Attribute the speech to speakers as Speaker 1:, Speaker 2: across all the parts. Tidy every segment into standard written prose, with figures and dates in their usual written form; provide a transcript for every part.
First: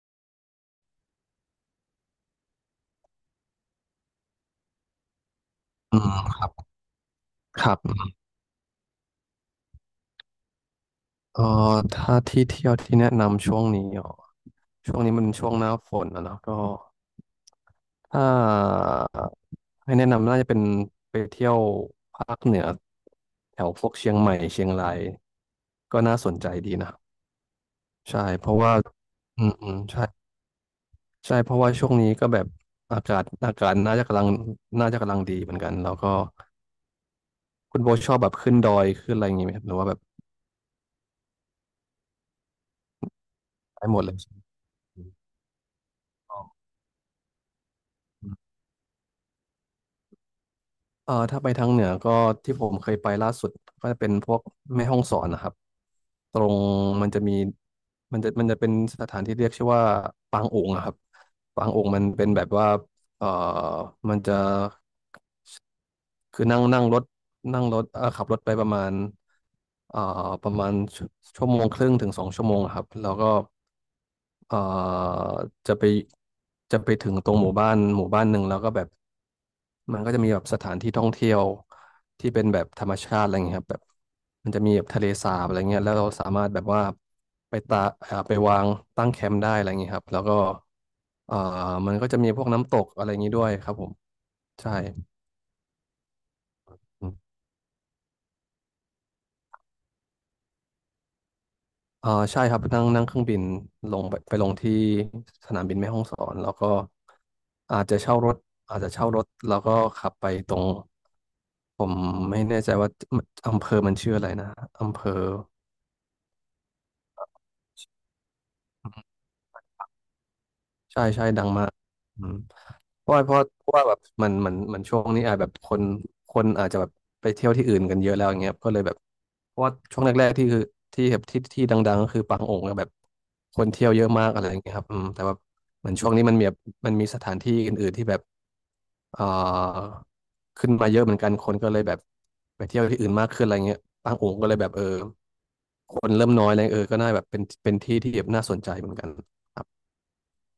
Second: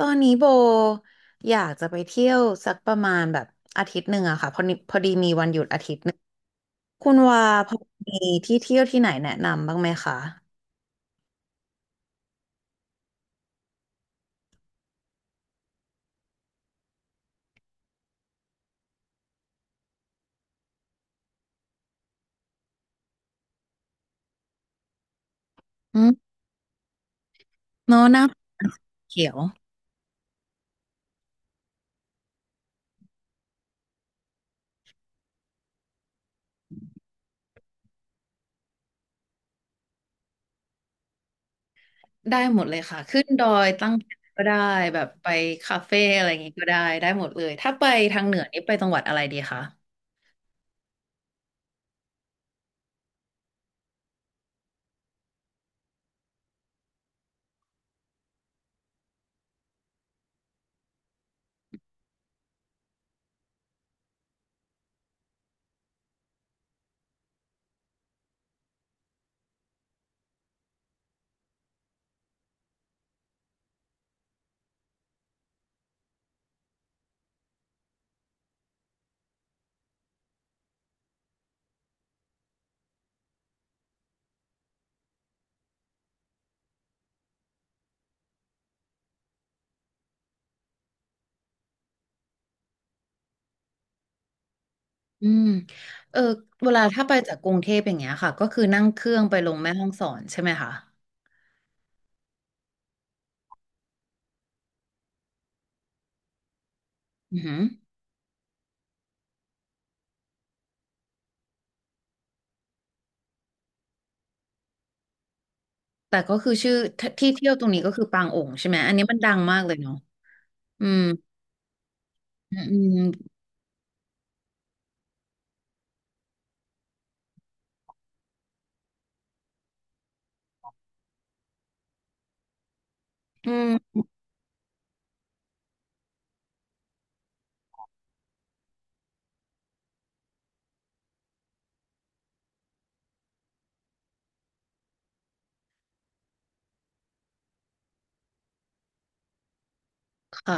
Speaker 1: ตอนนี้โบอยากจะไปเที่ยวสักประมาณแบบอาทิตย์หนึ่งอะค่ะพอดีพอดีมีวันหยุดอาทิต
Speaker 2: อื
Speaker 1: ย์หนึ่ง
Speaker 2: มครับ
Speaker 1: คุณว่า
Speaker 2: ค
Speaker 1: พ
Speaker 2: รั
Speaker 1: อ
Speaker 2: บ
Speaker 1: มีที่เที่ยวที่ไหนแนะนำบ้างไหมคะ
Speaker 2: เอ่ถ้าที่เที่ยวที่แนะนำช่วงนี้อ๋อช่วงนี้มันช่วงหน้าฝนนะเนาะก็ถ้าให้แนะนำน่าจะเป็นไปเที่ยวภาคเหนือแถวพวกเชียงใหม่เชียงราย
Speaker 1: อื
Speaker 2: ก็
Speaker 1: ม
Speaker 2: น่าสนใจดีนะ
Speaker 1: เนอะหน้า
Speaker 2: ใช่เพราะว่า
Speaker 1: เขียว
Speaker 2: อืมใช่ใช่เพราะว่าช่วงนี้ก็แบบอากาศน่าจะกำลังน่าจะกำลังดีเหมือนกันแล้วก็คุณโบชอบแบบขึ้นดอยขึ้นอะไรอย่างงี้ไหมครับหรือว่าแบบ
Speaker 1: ได้หมดเลยค่ะขึ้นดอย
Speaker 2: ได้
Speaker 1: ตั้ง
Speaker 2: หมด
Speaker 1: แค
Speaker 2: เลย
Speaker 1: มป์ก็ได้แบบไปคาเฟ่อะไรอย่างงี้ก็ได้ได้หมดเลยถ้าไปทางเหนือนี่ไปจังหวัดอะไรดีคะ
Speaker 2: ถ้าไปทางเหนือก็ที่ผมเคยไปล่าสุดก็จะเป็นพวกแม่ฮ่องสอนนะครับตรงมันจะมีมันจะเป็นสถานที่เรียกชื่อว่าปางโอ่งอะครับปางโอ่งมันเป็นแบบว่าเอ่อมันจะคือนั่งนั่งรถนั่งรถขับรถไปประมาณเอ่อประมาณชั่วโมงครึ่งถึงสองชั่วโมงอะครับแล้วก็ เอ่อจะไปจะไปถึงตรงหมู่บ้านหมู่บ้านหนึ่งแล้วก็แบบมันก็จะมีแบบสถานที่ท่องเที่ยวที่เป็นแบบธรรมชาติอะไรเงี้ยครับแบบมันจะมีแบบทะเลสาบอะไรเงี้ยแล้วเราสามารถแบบว่าไปตาไปวางตั้งแคมป์ได้อะไรเงี้ยครับแล้วก็เอ่อมันก็จะมีพวกน้ำตกอะไรอย่างงี้ด้วยครับผมใช่
Speaker 1: อืมเออเวลาถ้าไปจากกรุงเทพอย่างเงี้ยค่ะก็คือนั่งเครื่องไปลงแม่ฮ่องสอนใช่ไหมคะ
Speaker 2: อ่าใช่ครับนั่งนั่งเครื่องบินลงไปไปลงที่สนามบินแม่ฮ่องสอนแล้วก็
Speaker 1: อือหือ
Speaker 2: อาจจะเช่ารถอาจจะเช่ารถแล้วก็ขับไปตรงผมไม่แน่ใจว่าอำเภอมันชื่ออะไรนะอำเภอ
Speaker 1: แต่ก็คือชื่อที่เที่ยวตรงนี้ก็คือปางโองใช่ไหมอันนี้มันดังมากเลยเนาะอืม
Speaker 2: ใช่ใช่ดังมากอืม
Speaker 1: อืมอืม
Speaker 2: เพราะว่าเพราะว่าแบบมันช่วงนี้อาจแบบคนคนอาจจะแบบไปเที่ยวที่อื่นกันเยอะแล้วอย่างเงี้ยก็เลยแบบเพราะว่าช่วงแรกๆที่คือที่แบบที่ดังๆก็คือปางโองค์แบบ
Speaker 1: อื
Speaker 2: คนเที่ยวเย
Speaker 1: ม
Speaker 2: อะมากอะไรอย่างเงี้ยครับอืมแต่ว่าเหมือนช่วงนี้มันมีแบบมันมีสถานที่อื่นๆที่แบบเอ่อขึ้นมาเยอะเหมือนกันคนก็เลยแบบไปเที่ยวที่อื่นมากขึ้นอะไรเงี้ยปางโองค์ก็เลยแบบเออคนเริ่มน้อยอะไรเออก็น่าแบบเป็นที่ที่แบบน่าสนใจเหมือนกัน
Speaker 1: ค่ะ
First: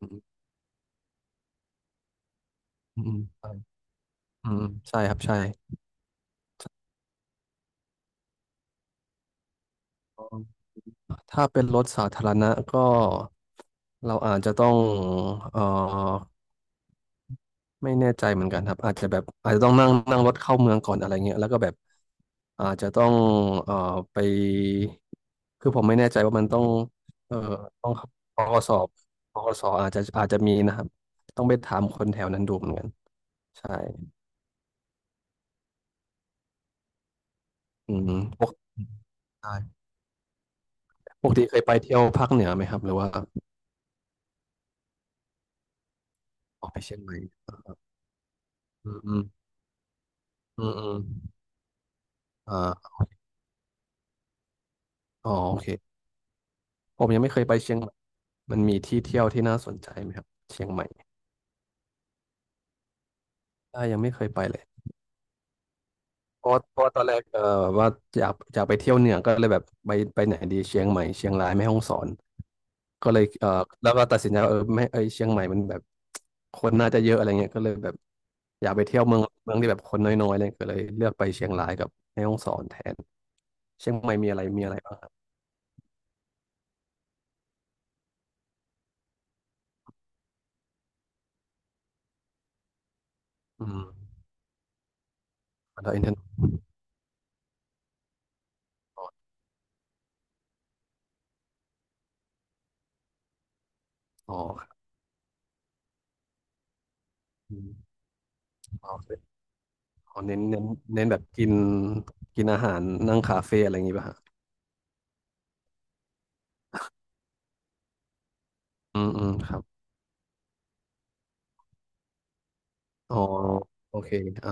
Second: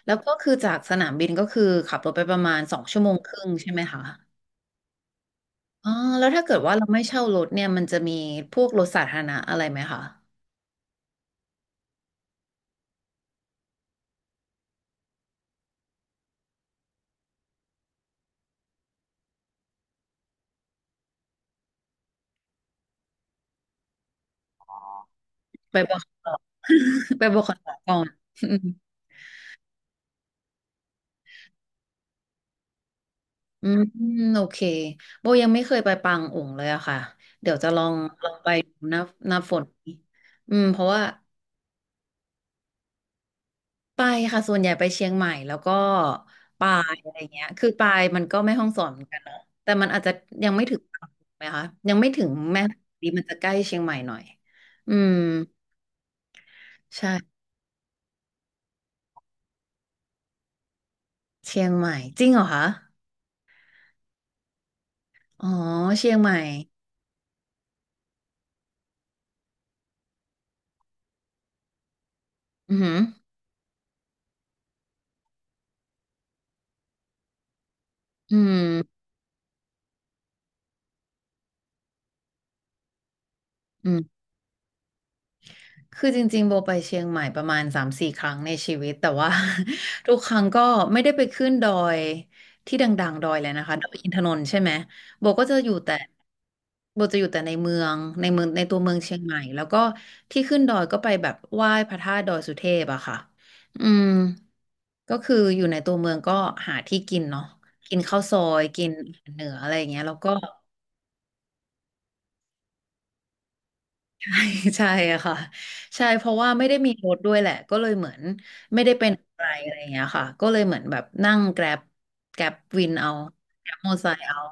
Speaker 2: อื
Speaker 1: แล้วก็
Speaker 2: ม
Speaker 1: คือจากสนามบินก็คือขับรถไปประมาณสองชั่
Speaker 2: อื
Speaker 1: วโมง
Speaker 2: ม
Speaker 1: ครึ่งใช่ไหมคะ
Speaker 2: อืมใช่ครับใช่
Speaker 1: อ๋อแล้วถ้าเกิดว่าเราไม่เช่ารถเนี่ยมันจะมีพวกรถสาธารณะอะไรไหมคะ
Speaker 2: ถ้าเป็นรถสาธารณะก็เราอาจจะต้องเอ่อไม่แน่ใจเหมือนกันครับอาจจะแบบอาจจะต้องนั่งนั่งรถเข้าเมืองก่อนอะไรเงี้ยแล้วก็แบบอาจจะต้องเอ่อไปคือ
Speaker 1: ไป
Speaker 2: ผม
Speaker 1: บ
Speaker 2: ไม่
Speaker 1: อก
Speaker 2: แน่ใจ
Speaker 1: ต่อ
Speaker 2: ว่ามันต้อง
Speaker 1: ไป
Speaker 2: เอ่
Speaker 1: บ
Speaker 2: อ
Speaker 1: อกขอ
Speaker 2: ต้อ
Speaker 1: ก่
Speaker 2: ง
Speaker 1: อน
Speaker 2: ป
Speaker 1: อื
Speaker 2: ก
Speaker 1: ม
Speaker 2: สอบปกสอาจจะอาจจะมีนะครับต้องไปถามคนแถวนั้นดูเหมือนกัน
Speaker 1: อื
Speaker 2: ใช่
Speaker 1: มโอเคโบยังไม่เคยไปปางอุองเลยอะค่ะเดี๋ยวจะลอ
Speaker 2: อื
Speaker 1: ง
Speaker 2: ม
Speaker 1: ลอง
Speaker 2: ป
Speaker 1: ไป
Speaker 2: ก
Speaker 1: ดูหน้าหน้า
Speaker 2: ใช่
Speaker 1: ฝนนี้อืมเพราะว่า
Speaker 2: ปกติเคยไปเที่ยวภาคเหนือไหมครับหรือว่า
Speaker 1: ไปค่ะส่วนใหญ่ไปเชียงใหม่แล้วก็
Speaker 2: ออ
Speaker 1: ปา
Speaker 2: กไป
Speaker 1: ย
Speaker 2: เชียงให
Speaker 1: อะไร
Speaker 2: ม่
Speaker 1: เงี้ยคือปายมันก็ไม่ห้องสอน
Speaker 2: อื
Speaker 1: เหมือนกัน
Speaker 2: ม
Speaker 1: เนาะแต่มันอาจจะยัง
Speaker 2: อื
Speaker 1: ไม่
Speaker 2: ม
Speaker 1: ถึง
Speaker 2: อืมอื
Speaker 1: ตรั
Speaker 2: ม
Speaker 1: งถูกไหมคะยังไม่ถึง
Speaker 2: อ่
Speaker 1: แม่ฮ่องส
Speaker 2: า
Speaker 1: อนดีมันจะใกล้เชียงใหม่หน่อยอืม
Speaker 2: อ๋อโอเคผ
Speaker 1: ใช่
Speaker 2: มยังไม่เคยไปเชียงใหม่มันมีที่เที่ยวที่น่าสนใจไหมครับเชียงใหม่
Speaker 1: เชียงใหม่จริงเหรอคะ
Speaker 2: อ่ายังไม่เคยไปเลย
Speaker 1: อ๋อเชียงใหม่
Speaker 2: เพราะเพราะตอนแรกแบบว่าอยากไปเที่ยวเหนือก็เลยแบบไปไปไหนดีเชียงใหม่เชียงรายแม่ฮ่องสอน
Speaker 1: อือหือ
Speaker 2: ก็เลยแล้วก็ตัดสินใจว่าเออไม่เอยเชียงใหม่มันแบบคนน่าจะเยอะอะไรเงี้ยก็เลยแบบ
Speaker 1: อื
Speaker 2: อยากไปเที่
Speaker 1: ม
Speaker 2: ยวเมืองที่แบบคนน้อยๆเลยก็เลยเลือกไปเชียงรายกับแม่ฮ่องสอนแทน
Speaker 1: อื
Speaker 2: เชียงใหม่
Speaker 1: ม
Speaker 2: มีอะไรบ้างครับ
Speaker 1: คือจริงๆโบไปเชียงใหม่ประมาณสามสี่ครั้งในชีวิตแต่ว่า ทุกครั้งก็ไม่ได้ไปขึ้นดอยที่ดังๆดอยเลย
Speaker 2: อื
Speaker 1: นะคะ
Speaker 2: ม
Speaker 1: ดอยอินทนนท์ใช่ไหมโบก็จะอยู่
Speaker 2: แล้
Speaker 1: แต่
Speaker 2: วอินเทอร์เน็ต
Speaker 1: โบจะอยู่แต่ในเมืองในเมืองในตัวเมือง
Speaker 2: อ๋อ
Speaker 1: เชียงใหม่แล้วก็ที่ขึ้นดอยก็ไปแบบไหว้พระธาตุดอยสุเทพอะค่ะอืม
Speaker 2: อ๋อครับ
Speaker 1: ก็คืออยู่ในตัวเมืองก็หาที่กินเนาะ
Speaker 2: อืม
Speaker 1: กินข้าวซอยกิน
Speaker 2: โอเค
Speaker 1: อาหารเหนืออะไรอย่างเงี้ยแล้
Speaker 2: อ๋
Speaker 1: ว
Speaker 2: อ
Speaker 1: ก็
Speaker 2: เน้นแบบกินกินอาหารนั่งคาเฟ่อะไรอย่างงี้ป่ะฮะ
Speaker 1: ใช่อะค่ะใช่เพราะว่าไม่ได้มีรถด้วยแหละก็เลยเหมือนไม่ได้
Speaker 2: อื
Speaker 1: เป็
Speaker 2: ม
Speaker 1: น
Speaker 2: อืม
Speaker 1: อะไร
Speaker 2: ครับ
Speaker 1: อะไรอย่างเงี้ยค่ะก็เลยเหมือนแบบนั่งแกร็บแกร็บวินเอา
Speaker 2: อ๋อ
Speaker 1: แกร็บมอเต
Speaker 2: โอ
Speaker 1: อร์ไซ
Speaker 2: เค
Speaker 1: ค์เอา
Speaker 2: อ่า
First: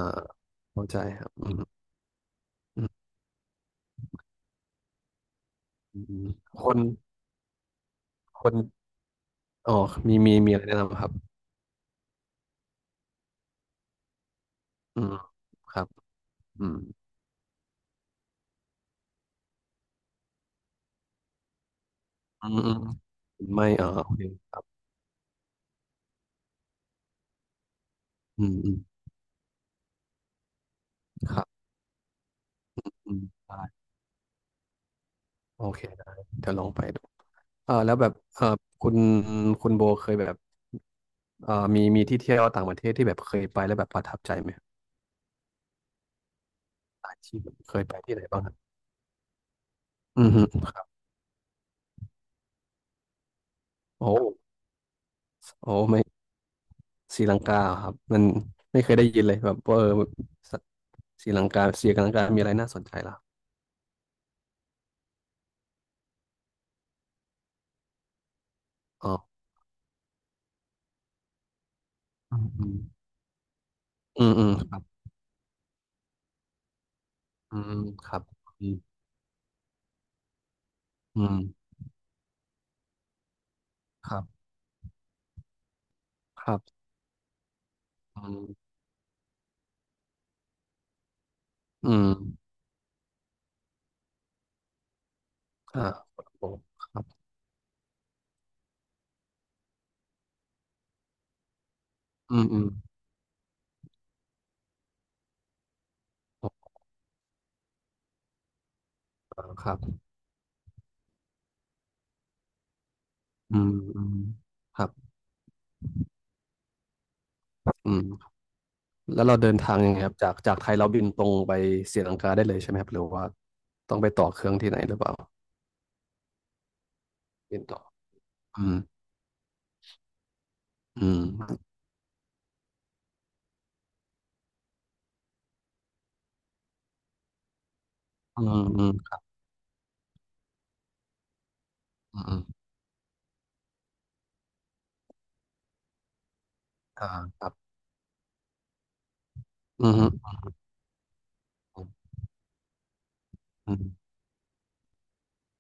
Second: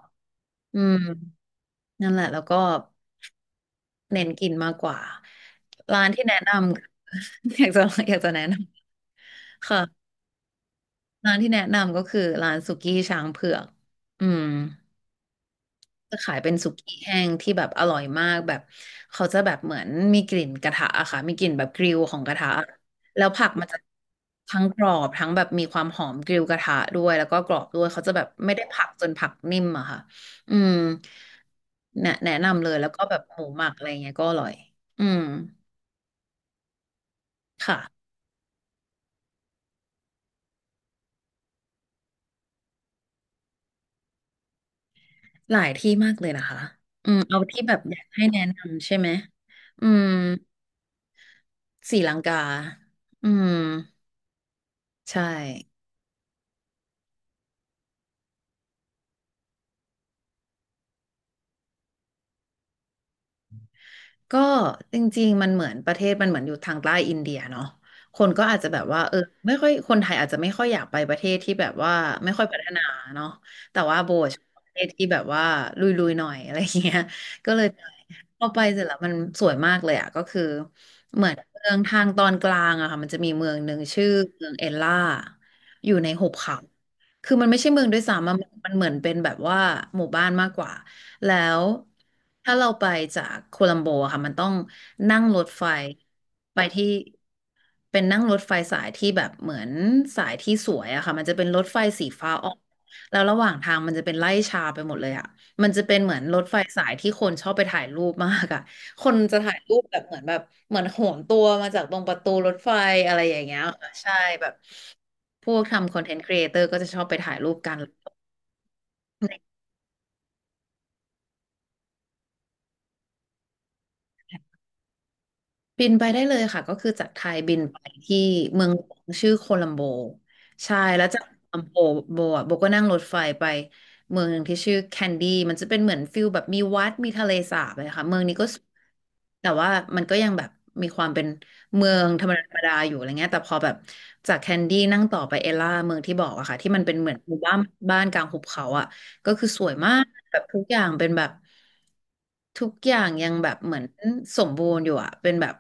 Speaker 1: อื
Speaker 2: เข้า
Speaker 1: ม
Speaker 2: ใจครับอืม
Speaker 1: นั่นแหละแล้วก็
Speaker 2: อืม
Speaker 1: เน้นกินมากกว่า
Speaker 2: อื
Speaker 1: ร้านที่
Speaker 2: ม
Speaker 1: แนะนำ
Speaker 2: คน
Speaker 1: อยากจะอยากจะ
Speaker 2: ค
Speaker 1: แนะน
Speaker 2: น
Speaker 1: ำ
Speaker 2: อ๋อ
Speaker 1: ค่ะ
Speaker 2: มีอะไรแนะนำครับ
Speaker 1: ร้านที่แนะนำก็คือร้านสุกี้ช้างเผือกอืม
Speaker 2: อืมครับ
Speaker 1: จะขายเป็น
Speaker 2: อื
Speaker 1: สุ
Speaker 2: ม
Speaker 1: กี้แห้งที่แบบอร่อยมากแบบเขาจะแบบเหมือนมีกลิ่นกระทะอะค่ะมีกลิ่นแบบกริลของกระ
Speaker 2: อื
Speaker 1: ทะ
Speaker 2: มอืม
Speaker 1: แล้วผักมั
Speaker 2: ไม่
Speaker 1: นจะ
Speaker 2: อ่าโอเคครั
Speaker 1: ทั้งก
Speaker 2: บ
Speaker 1: รอบทั้งแบบมีความหอมกริลกระทะด้วยแล้วก็กรอบด้วยเขาจะแบบ
Speaker 2: อื
Speaker 1: ไม่
Speaker 2: ม
Speaker 1: ได้
Speaker 2: อืม
Speaker 1: ผักจนผักนิ่มอะค่ะอืม
Speaker 2: ครับ
Speaker 1: แนะนำเลยแล้วก็
Speaker 2: อื
Speaker 1: แบบ
Speaker 2: ม
Speaker 1: หมูห
Speaker 2: ได้
Speaker 1: มักอะไรเงี้ยก็อร่อยอืม
Speaker 2: โอเคได้เดี๋ยวลองไปดูเออแล้วแบ
Speaker 1: ค่ะ
Speaker 2: บเออคุณคุณโบเคยแบบเออมีที่เที่ยวต่างประเทศที่แบบเคยไปแล้วแบบประทับใจไหม
Speaker 1: หลายที่มากเลยนะคะ
Speaker 2: ห
Speaker 1: อื
Speaker 2: ลาย
Speaker 1: มเอา
Speaker 2: ที่แบบ
Speaker 1: ที่แบ
Speaker 2: เค
Speaker 1: บ
Speaker 2: ย
Speaker 1: อ
Speaker 2: ไป
Speaker 1: ยาก
Speaker 2: ที่ไห
Speaker 1: ให้
Speaker 2: นบ้า
Speaker 1: แนะ
Speaker 2: งครับ
Speaker 1: นำใช่ไหมอืม
Speaker 2: อืมฮึ
Speaker 1: ศรีลังกาอืม
Speaker 2: โอ้
Speaker 1: ใช่
Speaker 2: โอ้ไม่ศรีลังกาเหรอครับมันไม่เคยได้ยินเลยแบบว่าเออสศรีลังกาศรีลังกา มีอะไรน่าสนใจล่ะ
Speaker 1: ก็จริงๆมันเหมือนประเทศมันเหมือนอยู่ทางใต้อินเดียเนาะคนก็อาจจะแบบว่า
Speaker 2: อ๋
Speaker 1: เอ
Speaker 2: อ
Speaker 1: อไม่ค่อยคนไทยอาจจะไม่ค่อยอยากไปประเทศที่แบบว่าไม่
Speaker 2: อื
Speaker 1: ค่อยพัฒ
Speaker 2: ม
Speaker 1: นาเนาะแต่ว่าโบ
Speaker 2: อืม
Speaker 1: ชอ
Speaker 2: อื
Speaker 1: บ
Speaker 2: มอืม
Speaker 1: ประ
Speaker 2: ค
Speaker 1: เท
Speaker 2: รับ
Speaker 1: ศที่แบบว่าลุยๆหน่อยอะไรอย่างเงี้ยก็
Speaker 2: อื
Speaker 1: เลย
Speaker 2: ม
Speaker 1: ไป
Speaker 2: ครับ
Speaker 1: พอไป
Speaker 2: อืม
Speaker 1: เสร็จแล้วมันสวยมากเลยอ่ะก็คือ
Speaker 2: อื
Speaker 1: เหมือ
Speaker 2: ม
Speaker 1: นเมืองทางตอนกลางอะค่ะมันจะมีเมืองหนึ่งชื่อ
Speaker 2: ครับ
Speaker 1: เมืองเอลล่าอยู่ในหุบ
Speaker 2: ค
Speaker 1: เขา
Speaker 2: รับ
Speaker 1: คือมันไม่ใช่เมืองด้วย
Speaker 2: อื
Speaker 1: ซ้ำอะมัน
Speaker 2: ม
Speaker 1: มันเหมือนเป็นแบบว่าหมู่บ้านมากกว่า แล้ว
Speaker 2: อืม
Speaker 1: ถ้าเราไปจากโคลัมโบอะค่ะมันต้องนั่งรถไฟ
Speaker 2: อ่าโอ้
Speaker 1: ไปที่
Speaker 2: ครับ
Speaker 1: เป็นนั่งรถไฟสายที่แบบเหมือนสายที่สวยอะค่ะมันจะเป็นรถไฟสีฟ้า
Speaker 2: อืม
Speaker 1: ออก
Speaker 2: อืม
Speaker 1: แล้วระหว่างทางมันจะเป็นไร่ชาไปหมดเลยอะมันจะเป็นเหมือนรถไฟ
Speaker 2: โอ้
Speaker 1: สายที่คนชอบไปถ่ายรูปมากอะคนจะถ่าย
Speaker 2: ค
Speaker 1: รู
Speaker 2: รั
Speaker 1: ปแบ
Speaker 2: บ
Speaker 1: บเหมือนแบบเหมือนโหนตัวมาจากตรงประตูรถไฟอะไรอย่าง
Speaker 2: อื
Speaker 1: เงี้ย
Speaker 2: มอื
Speaker 1: ใช่
Speaker 2: ม
Speaker 1: แบบ
Speaker 2: ครับ
Speaker 1: พวกทำคอนเทนต์ครีเอเตอร์ก็จะชอบไปถ่ายรูปกัน
Speaker 2: อืมแล้วเราเดินทางยังไงครับจากจากไทยเราบินตรงไปศรีลังกาได้เลยใช่ไหมครับหรือว่าต้องไปต่อเครื่องที่ไหนหรือเปล่า
Speaker 1: บินไปได้เลยค่ะก็คือจากไทยบิ
Speaker 2: บิ
Speaker 1: น
Speaker 2: น
Speaker 1: ไป
Speaker 2: ต่อ
Speaker 1: ที่เมื
Speaker 2: อื
Speaker 1: อง
Speaker 2: ม
Speaker 1: หลวงชื่อโคลัมโบใช่แล้ว
Speaker 2: อื
Speaker 1: จา
Speaker 2: ม
Speaker 1: กโคลัมโบโบอ่ะโบก็นั่งรถไฟไปเมืองหนึ่งที่ชื่อแคนดี้มันจะเป็นเหมือนฟิลแบบมีวัดมีทะเลสาบเลยค่ะเมืองนี้
Speaker 2: อื
Speaker 1: ก็สว
Speaker 2: ม
Speaker 1: ย
Speaker 2: อืม
Speaker 1: แต่ว่ามันก็ยังแบบมีความเป็นเมือง
Speaker 2: อื
Speaker 1: ธรรมดาธรร
Speaker 2: ม
Speaker 1: มดาอยู่อะไรเงี้ยแต่พอแบบจากแคนดี้นั่งต่อไปเอล่าเมืองที่บอกอะค่ะที่มันเป็น
Speaker 2: อ่า
Speaker 1: เหมือนหมู่
Speaker 2: ครั
Speaker 1: บ้าน
Speaker 2: บ
Speaker 1: บ้านกลางหุบเขาอะ ก็คือสวย
Speaker 2: อื
Speaker 1: มา
Speaker 2: อ
Speaker 1: ก
Speaker 2: ฮึ
Speaker 1: แบบทุกอย่างเป็นแบบ
Speaker 2: อื
Speaker 1: ทุกอย่างยังแบบเหมือน
Speaker 2: ม
Speaker 1: สมบูรณ์อยู่อะเป็นแบบ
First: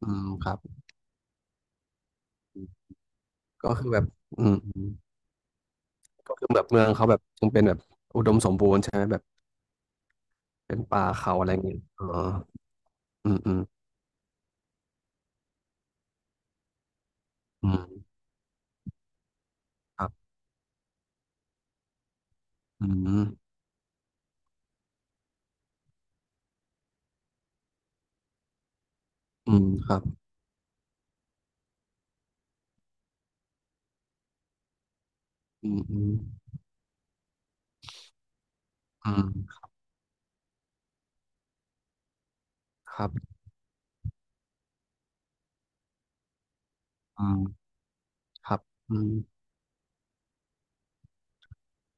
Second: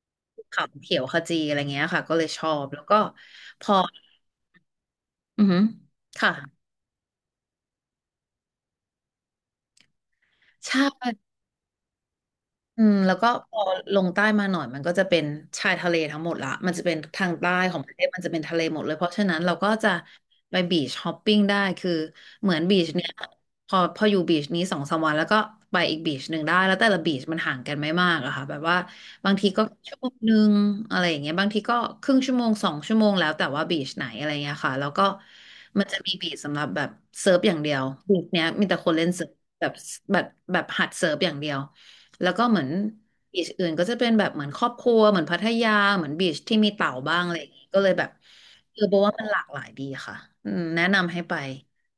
Speaker 2: อืมครับ
Speaker 1: เขาเขียวขจีอะไรเงี้ยค่ะก็เลยชอบแล้วก็พ
Speaker 2: ก็
Speaker 1: อ
Speaker 2: คือแบบอืมอืม
Speaker 1: อือหือค่ะ
Speaker 2: ก็คือแบบเมืองเขาแบบยังเป็นแบบอุดมสมบูรณ์ใช่ไหมแบบเป็
Speaker 1: ใช่
Speaker 2: นป่าเขาอะไรอย่างเงี้ยอ๋อ
Speaker 1: อืมแล้วก็
Speaker 2: อืม
Speaker 1: พ
Speaker 2: อืม
Speaker 1: อลงใต้มาหน่อยมันก็จะเป็นชายทะเลทั้งหมดละมันจะเป็นทางใต้
Speaker 2: อื
Speaker 1: ของประเทศ
Speaker 2: ม
Speaker 1: มันจะเป็นทะเลหมดเลยเพราะฉะนั้นเราก็จะ
Speaker 2: ครับ
Speaker 1: ไปบีชฮอปปิ้งได้คือเหมือนบี
Speaker 2: อื
Speaker 1: ชเนี่ย
Speaker 2: ม
Speaker 1: พออยู่บีชนี้สองสามวันแล้วก็ไปอีกบีชหนึ่งได้แล้วแต่ละบีชมันห่างกันไม่มากอะค่ะแบบว่าบางที
Speaker 2: อื
Speaker 1: ก็
Speaker 2: มค
Speaker 1: ชั่
Speaker 2: รั
Speaker 1: ว
Speaker 2: บ
Speaker 1: โมงหนึ่งอะไรอย่างเงี้ยบางทีก็ครึ่งชั่วโมง2 ชั่วโมงแล้วแต่ว่าบีชไหนอะไรเงี้ยค่ะแล้วก็
Speaker 2: อืม
Speaker 1: มัน
Speaker 2: อื
Speaker 1: จะ
Speaker 2: ม
Speaker 1: มีบีชสำหรับแบบเซิร์ฟอย่างเดียวบีชเนี้ยมีแต่คนเล่
Speaker 2: อื
Speaker 1: นเซิร์ฟ
Speaker 2: ม
Speaker 1: แบบแบบแบบหัดเซิร์ฟอย่างเดียว แล้วก็เหมือน
Speaker 2: ครับ
Speaker 1: บีชอื่นก็จะเป็นแบบเหมือนครอบครัวเหมือนพัทยาเหมือนบีชที่มีเต่าบ้าง
Speaker 2: อื
Speaker 1: อะไร
Speaker 2: ม
Speaker 1: อย่างงี้ก็เลยแบบ
Speaker 2: ครับ
Speaker 1: เออบ
Speaker 2: อื
Speaker 1: อกว่า
Speaker 2: ม
Speaker 1: มันหลากหลายดีค่ะอืมแนะนำให้ไป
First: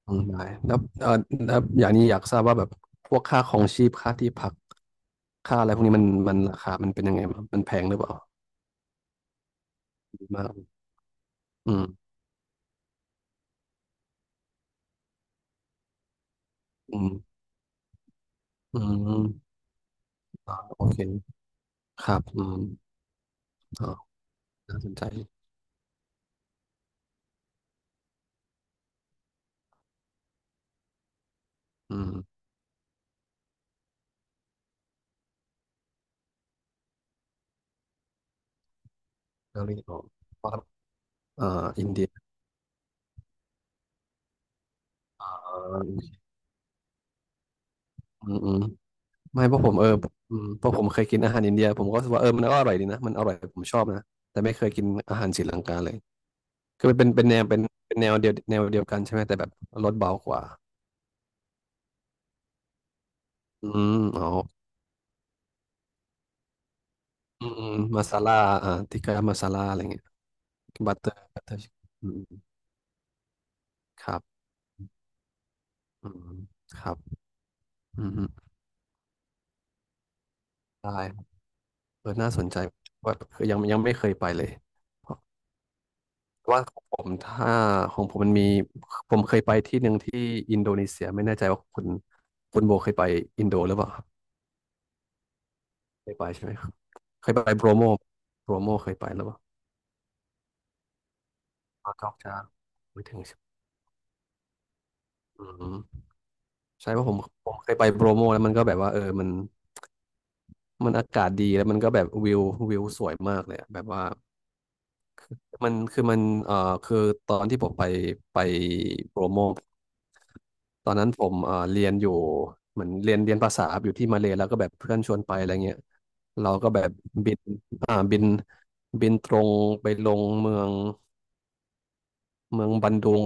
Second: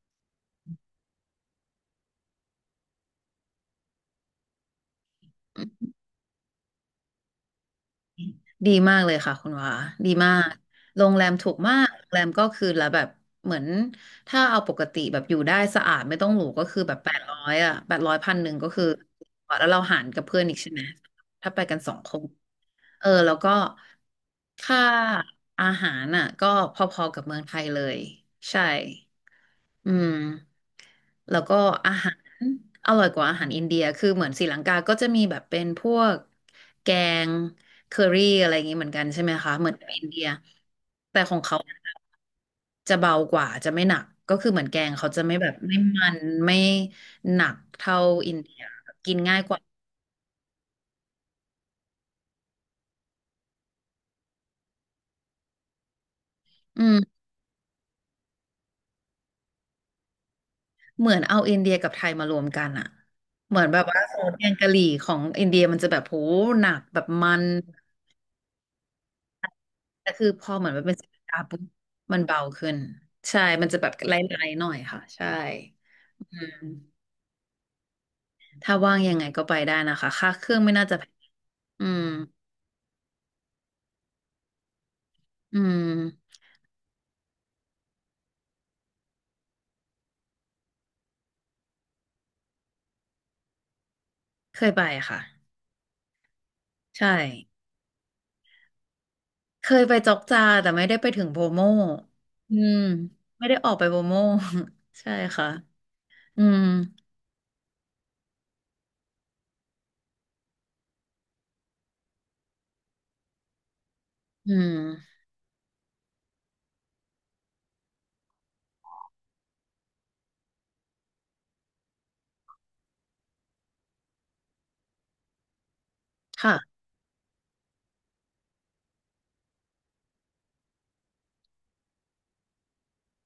Speaker 2: อืมได้แล้วแล้วอย่างนี้อยากทราบว่าแบบพวกค่าครองชีพค่าที่พักค่าอะไรพวกนี้มันราคามันเป็นยังไงบ้างมันแพงหรือเปล่า
Speaker 1: ดีมากเลยค่ะคุณวาดี
Speaker 2: ดี
Speaker 1: มา
Speaker 2: มา
Speaker 1: ก
Speaker 2: ก
Speaker 1: โรงแรมถูก
Speaker 2: อื
Speaker 1: มากโรง
Speaker 2: ม
Speaker 1: แรมก็คือละแบบเหมือนถ้าเอาปกติแบบอยู่ได้สะอาดไม่ต้องหรูก็คือแบ
Speaker 2: อื
Speaker 1: บแป
Speaker 2: ม
Speaker 1: ดร้อยอะแปดร้อย1,000ก็
Speaker 2: อื
Speaker 1: คือ
Speaker 2: ม
Speaker 1: แล้วเราหารกับเพื่อนอี
Speaker 2: อ่า
Speaker 1: กใช่ไหม
Speaker 2: โอเค
Speaker 1: ถ้าไปกันสอง
Speaker 2: ค
Speaker 1: ค
Speaker 2: รั
Speaker 1: น
Speaker 2: บอืม
Speaker 1: เออแล้วก็
Speaker 2: อ๋อ
Speaker 1: ค่า
Speaker 2: น่าสนใจ
Speaker 1: อาหารน่ะก็พอๆกับเมืองไทยเลยใช่อืมแล้วก็อา
Speaker 2: อื
Speaker 1: หาร
Speaker 2: ม
Speaker 1: อร่อยกว่าอาหารอินเดียคือเหมือนศรีลังกา ก็จะมีแบบเป็นพวกแกงเคอรี่อะไรอย่างนี้เหมือนกันใช่ไหมคะ
Speaker 2: น่า
Speaker 1: เหมือน
Speaker 2: เรียน
Speaker 1: กับ
Speaker 2: ออ
Speaker 1: อิ
Speaker 2: ก
Speaker 1: นเดีย
Speaker 2: ว่า
Speaker 1: แต่ของ
Speaker 2: เอ่อ
Speaker 1: เขา
Speaker 2: อินเดีย
Speaker 1: จะเบากว่าจะไม่หนักก็คือเหมือนแกงเขาจะ
Speaker 2: อ่
Speaker 1: ไม่แบบ
Speaker 2: า
Speaker 1: ไม่มันไม่หนักเท่า
Speaker 2: อื
Speaker 1: อิน
Speaker 2: มอื
Speaker 1: เดี
Speaker 2: ม
Speaker 1: ยกินง่าย
Speaker 2: ไม่
Speaker 1: ก
Speaker 2: เพ
Speaker 1: ว่า
Speaker 2: ราะผมอืมเพราะผมเคยกินอาหารอินเดียผมก็รู้สึกว่าเออมันก็อร่อยดีนะมันอร่อยผมชอบนะแต่ไม่เคยกินอาหารศรีลังกาเลยคื
Speaker 1: อื
Speaker 2: อมันเป็น
Speaker 1: ม
Speaker 2: เป็นแนวเป็นแนวเดียวกันใช่ไหมแต่แบบรสเบากว่า
Speaker 1: เหมือนเอาอินเดียกับไทยมารวมกันอะเหมือน
Speaker 2: อื
Speaker 1: แบบ
Speaker 2: ม
Speaker 1: ว่าซ
Speaker 2: อ๋
Speaker 1: อ
Speaker 2: อ
Speaker 1: สแกงกะหรี่ของอินเดียมันจะแบบโหหนักแบบมัน
Speaker 2: อืมอืมมาซาล่าอ่าทิกกามาซาล่าอะไรเงี้ย
Speaker 1: แต่คือพอเหมือนมัน
Speaker 2: บั
Speaker 1: เป็น
Speaker 2: ตเต
Speaker 1: ส
Speaker 2: อร์
Speaker 1: ปา
Speaker 2: บัต
Speaker 1: ร์
Speaker 2: เตอ
Speaker 1: ปุ๊
Speaker 2: ร์
Speaker 1: บ
Speaker 2: อื
Speaker 1: มั
Speaker 2: ม
Speaker 1: นเบาขึ้นใช่มันจะแบบ
Speaker 2: ค
Speaker 1: ไล
Speaker 2: รั
Speaker 1: ่
Speaker 2: บ
Speaker 1: ๆหน่อยค่ะใช่
Speaker 2: อื
Speaker 1: อื
Speaker 2: ม
Speaker 1: ม
Speaker 2: ครับอืมอืม
Speaker 1: ถ้าว่างยังไงก็ไปได้นะคะค่าเครื่องไม่น่า
Speaker 2: ได้
Speaker 1: จะแพงอืม
Speaker 2: น่าสนใจว่าคือยังไม่เคยไปเลยเพราะ
Speaker 1: อืม
Speaker 2: ว่าของผมถ้าของผมมันมีผมเคยไปที่หนึ่งที่อินโดนีเซีย ไม่แน่ใจว่าคุณโบเคยไปอินโดหรือเปล่าครับ
Speaker 1: เคยไปค่ะ
Speaker 2: เคยไป ใช่ไหมครับ
Speaker 1: ใช่
Speaker 2: เคยไปโบรโมโบรโมเคยไปหรือเปล่า
Speaker 1: เคยไปจอกจาแต่ไม่ได้ไปถึงโบโม
Speaker 2: อ๋อจอกจา
Speaker 1: อืม
Speaker 2: ไม่ถึงใช่ไหม
Speaker 1: ไม่ได้ออกไปโบโม ใช่
Speaker 2: อื
Speaker 1: ค่ะ
Speaker 2: ม
Speaker 1: อืม
Speaker 2: ใช่เพราะผมเคยไปโบรโมแล้วมันก็แบบว่าเออมันอากาศดีแล้วมันก็แบบวิวสวยมากเลยอะแบบว่า
Speaker 1: อืม
Speaker 2: มันคือมันคือตอนที่ผมไปโปรโมทตอนนั้นผมเรียนอยู่เหมือนเรียนภาษาอยู่ที่มาเลย์แล้วก็แบบเพื่อนชวนไปอะไรเงี้ยเราก็แบ
Speaker 1: ค่ะ
Speaker 2: บบินอ่าบินบินตรงไปลงเมืองบันดุง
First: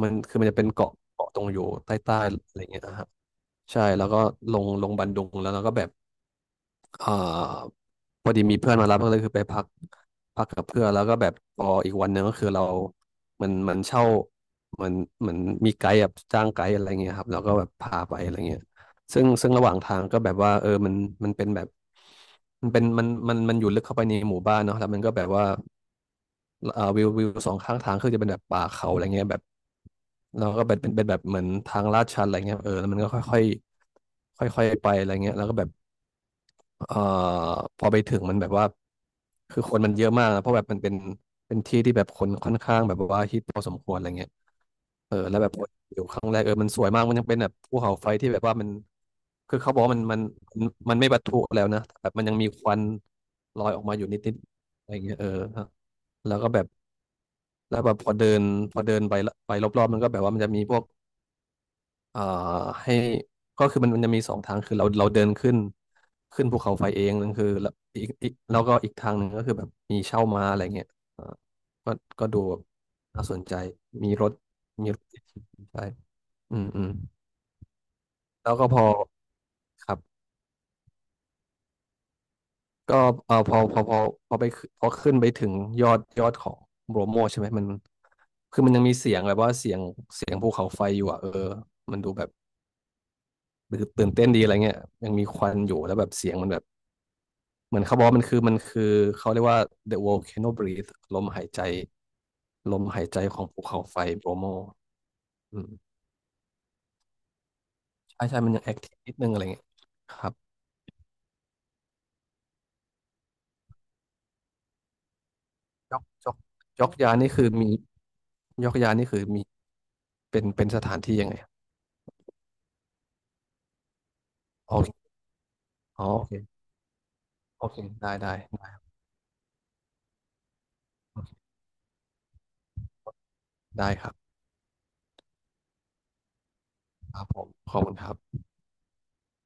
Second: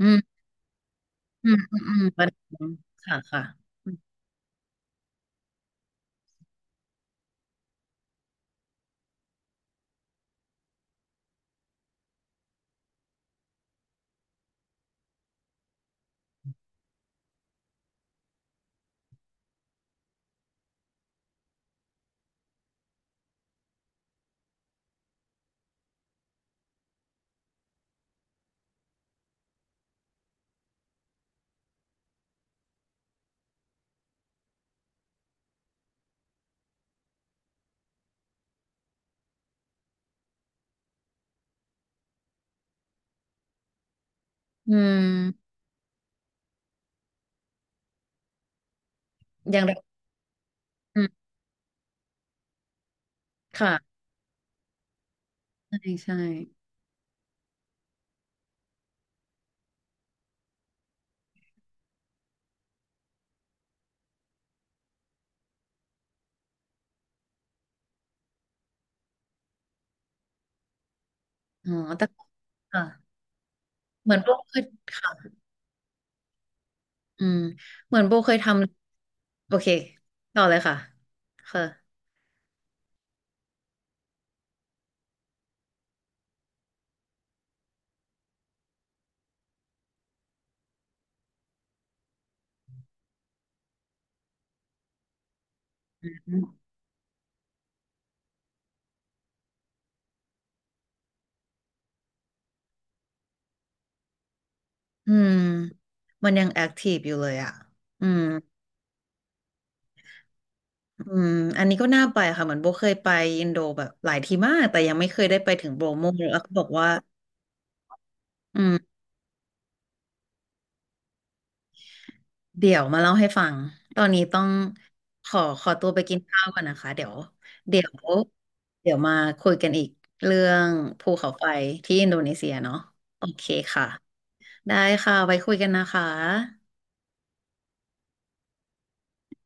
Speaker 1: อื
Speaker 2: มัน
Speaker 1: ม
Speaker 2: คือมันจะเป็นเกาะตรง
Speaker 1: อื
Speaker 2: อ
Speaker 1: ม
Speaker 2: ยู่
Speaker 1: อืมอื
Speaker 2: ใต้
Speaker 1: มประเด็
Speaker 2: อะไร
Speaker 1: น
Speaker 2: เงี้ยนะฮะ
Speaker 1: ค่ะค่ะ
Speaker 2: ใช่แล้วก็ลงบันดุงแล้วเราก็แบบ เอ่อพอดีมีเพื่อนมารับก็เลยคือไปพักกับเพื่อนแล้วก็แบบพออีกวันหนึ่งก็คือเราเหมันมันเช่าเหมอนเหมือนมีไกด์แบบจ้างไกด์อะไรเงี้ยครับแล้วก็แบบพาไปอะไรเงี้ยซึ่งระหว่างทางก็แบบว่าเออมันมันเป็นแบบมันเป็นมันมันมันอยู่ลึกเข้าไปในหมู่บ้านเนาะแล้วมันก็แบบว่าวิวสองข้างทางคือจะเป็นแบบป่าเขาอะไรเงี้ยแบบเราก็เป็นแบบเหมือนทางลาดชันอะไรเงี้ยเออแล้วมันก็ค่อยค่อยค่อยๆไปอะไรเงี้ยแล้วก็แบบ เอ่อพอไปถึงมันแบบว่าคือคนมันเยอะมากนะเพราะแบบมันเป็นที่ที่แบบคนค่อนข้างแบบว่าฮิตพอสมควรอะไรเงี้ย
Speaker 1: อืม
Speaker 2: เออแล้วแบบคนอยู่ครั้งแรกเออมันสวยมากมันยังเป็นแบบภูเขาไฟที่แบบว่ามัน
Speaker 1: อ
Speaker 2: คือ
Speaker 1: ย่าง
Speaker 2: เขา
Speaker 1: ไร
Speaker 2: บอกว่ามัน
Speaker 1: อื
Speaker 2: ไม่
Speaker 1: ม
Speaker 2: ปะทุแล้วนะแต่แบบมันยังมีควันลอย
Speaker 1: ค่ะ
Speaker 2: ออกมาอยู่นิดๆอะไรเงี้ยเออฮะ
Speaker 1: ใช่ใช่
Speaker 2: แล้วก็แบบแล้วแบบพอเดินไปละไปรอบๆมันก็แบบว่ามันจะมีพวก เอ่อให้ก็คือมันจะมีสองทางคือเราเดินขึ้นภูเขาไฟเองนั่นคือแล้วอีกอีกแล้วก็อีกทางหนึ่งก็คือแบบมีเช่าม้าอะไรเงี้ยเอ่อ
Speaker 1: อ๋อ
Speaker 2: ก็
Speaker 1: แต่
Speaker 2: ก็ดูแบบ
Speaker 1: ค่ะ
Speaker 2: น่าสนใจ
Speaker 1: เห
Speaker 2: มี
Speaker 1: มือน
Speaker 2: ร
Speaker 1: โบ
Speaker 2: ถ
Speaker 1: เคย
Speaker 2: มีรถ
Speaker 1: ค่ะ
Speaker 2: ใช่อืมอืม
Speaker 1: อืมเหมือนโบเคยท
Speaker 2: แล้วก็พอ
Speaker 1: ำโอเค
Speaker 2: ครับ
Speaker 1: ต่อเลยค่ะค่ะ
Speaker 2: ก็เอ่อพอพอพอพอไปขึ้นพอขึ้นไปถึงยอดของโบรโมใช่ไหมมันคือมันยังมีเสียงแบบว่าเสียงภูเขาไฟอยู่อ่ะเออมันดูแบบตื่นเต้นดีอะไรเงี้ยยังมีควันอยู่แล้วแบบเสียงมันแบบ เหมือนเขาบอกว่ามันคือเขาเรียกว่า the volcano breath ลมหายใจลมหายใจของภูเขาไฟโบรโม
Speaker 1: อืม
Speaker 2: อืม
Speaker 1: มันยังแอคทีฟอยู่เลยอ่ะอืม
Speaker 2: ใช่ใช่ มันยังแอคทีฟนิดนึงอะไรเงี้ยครับ
Speaker 1: อืมอันนี้ก็น่าไปค่ะเหมือนโบเคยไปอินโดแบบหลายทีมากแต่ยังไม่เคยได้ไปถึงโบ
Speaker 2: ยก
Speaker 1: โมเลย
Speaker 2: ยก
Speaker 1: แล้วเขบอก
Speaker 2: ย
Speaker 1: ว่า
Speaker 2: กยานี่คือมี
Speaker 1: อื
Speaker 2: ยกยา
Speaker 1: ม
Speaker 2: นี่คือเป็นสถานที่ยังไงอะ
Speaker 1: เดี๋ยวมาเล่าให้ฟัง ตอนนี้ต้อง
Speaker 2: โอเค
Speaker 1: ขอขอตัวไป
Speaker 2: อ๋อ
Speaker 1: กิน
Speaker 2: โอเค
Speaker 1: ข้าวก่อนนะคะ
Speaker 2: โอเค
Speaker 1: เดี๋ยว
Speaker 2: ได้ได้ได้
Speaker 1: เดี๋ยวมาคุยกันอีกเรื่องภู
Speaker 2: โอ
Speaker 1: เขา
Speaker 2: เค
Speaker 1: ไฟที่อินโดนีเซียเนาะโอเคค่ะ
Speaker 2: ได้ครับ
Speaker 1: ได้ค่ะไว้คุยกันนะคะ
Speaker 2: ครับผมขอบคุณครับ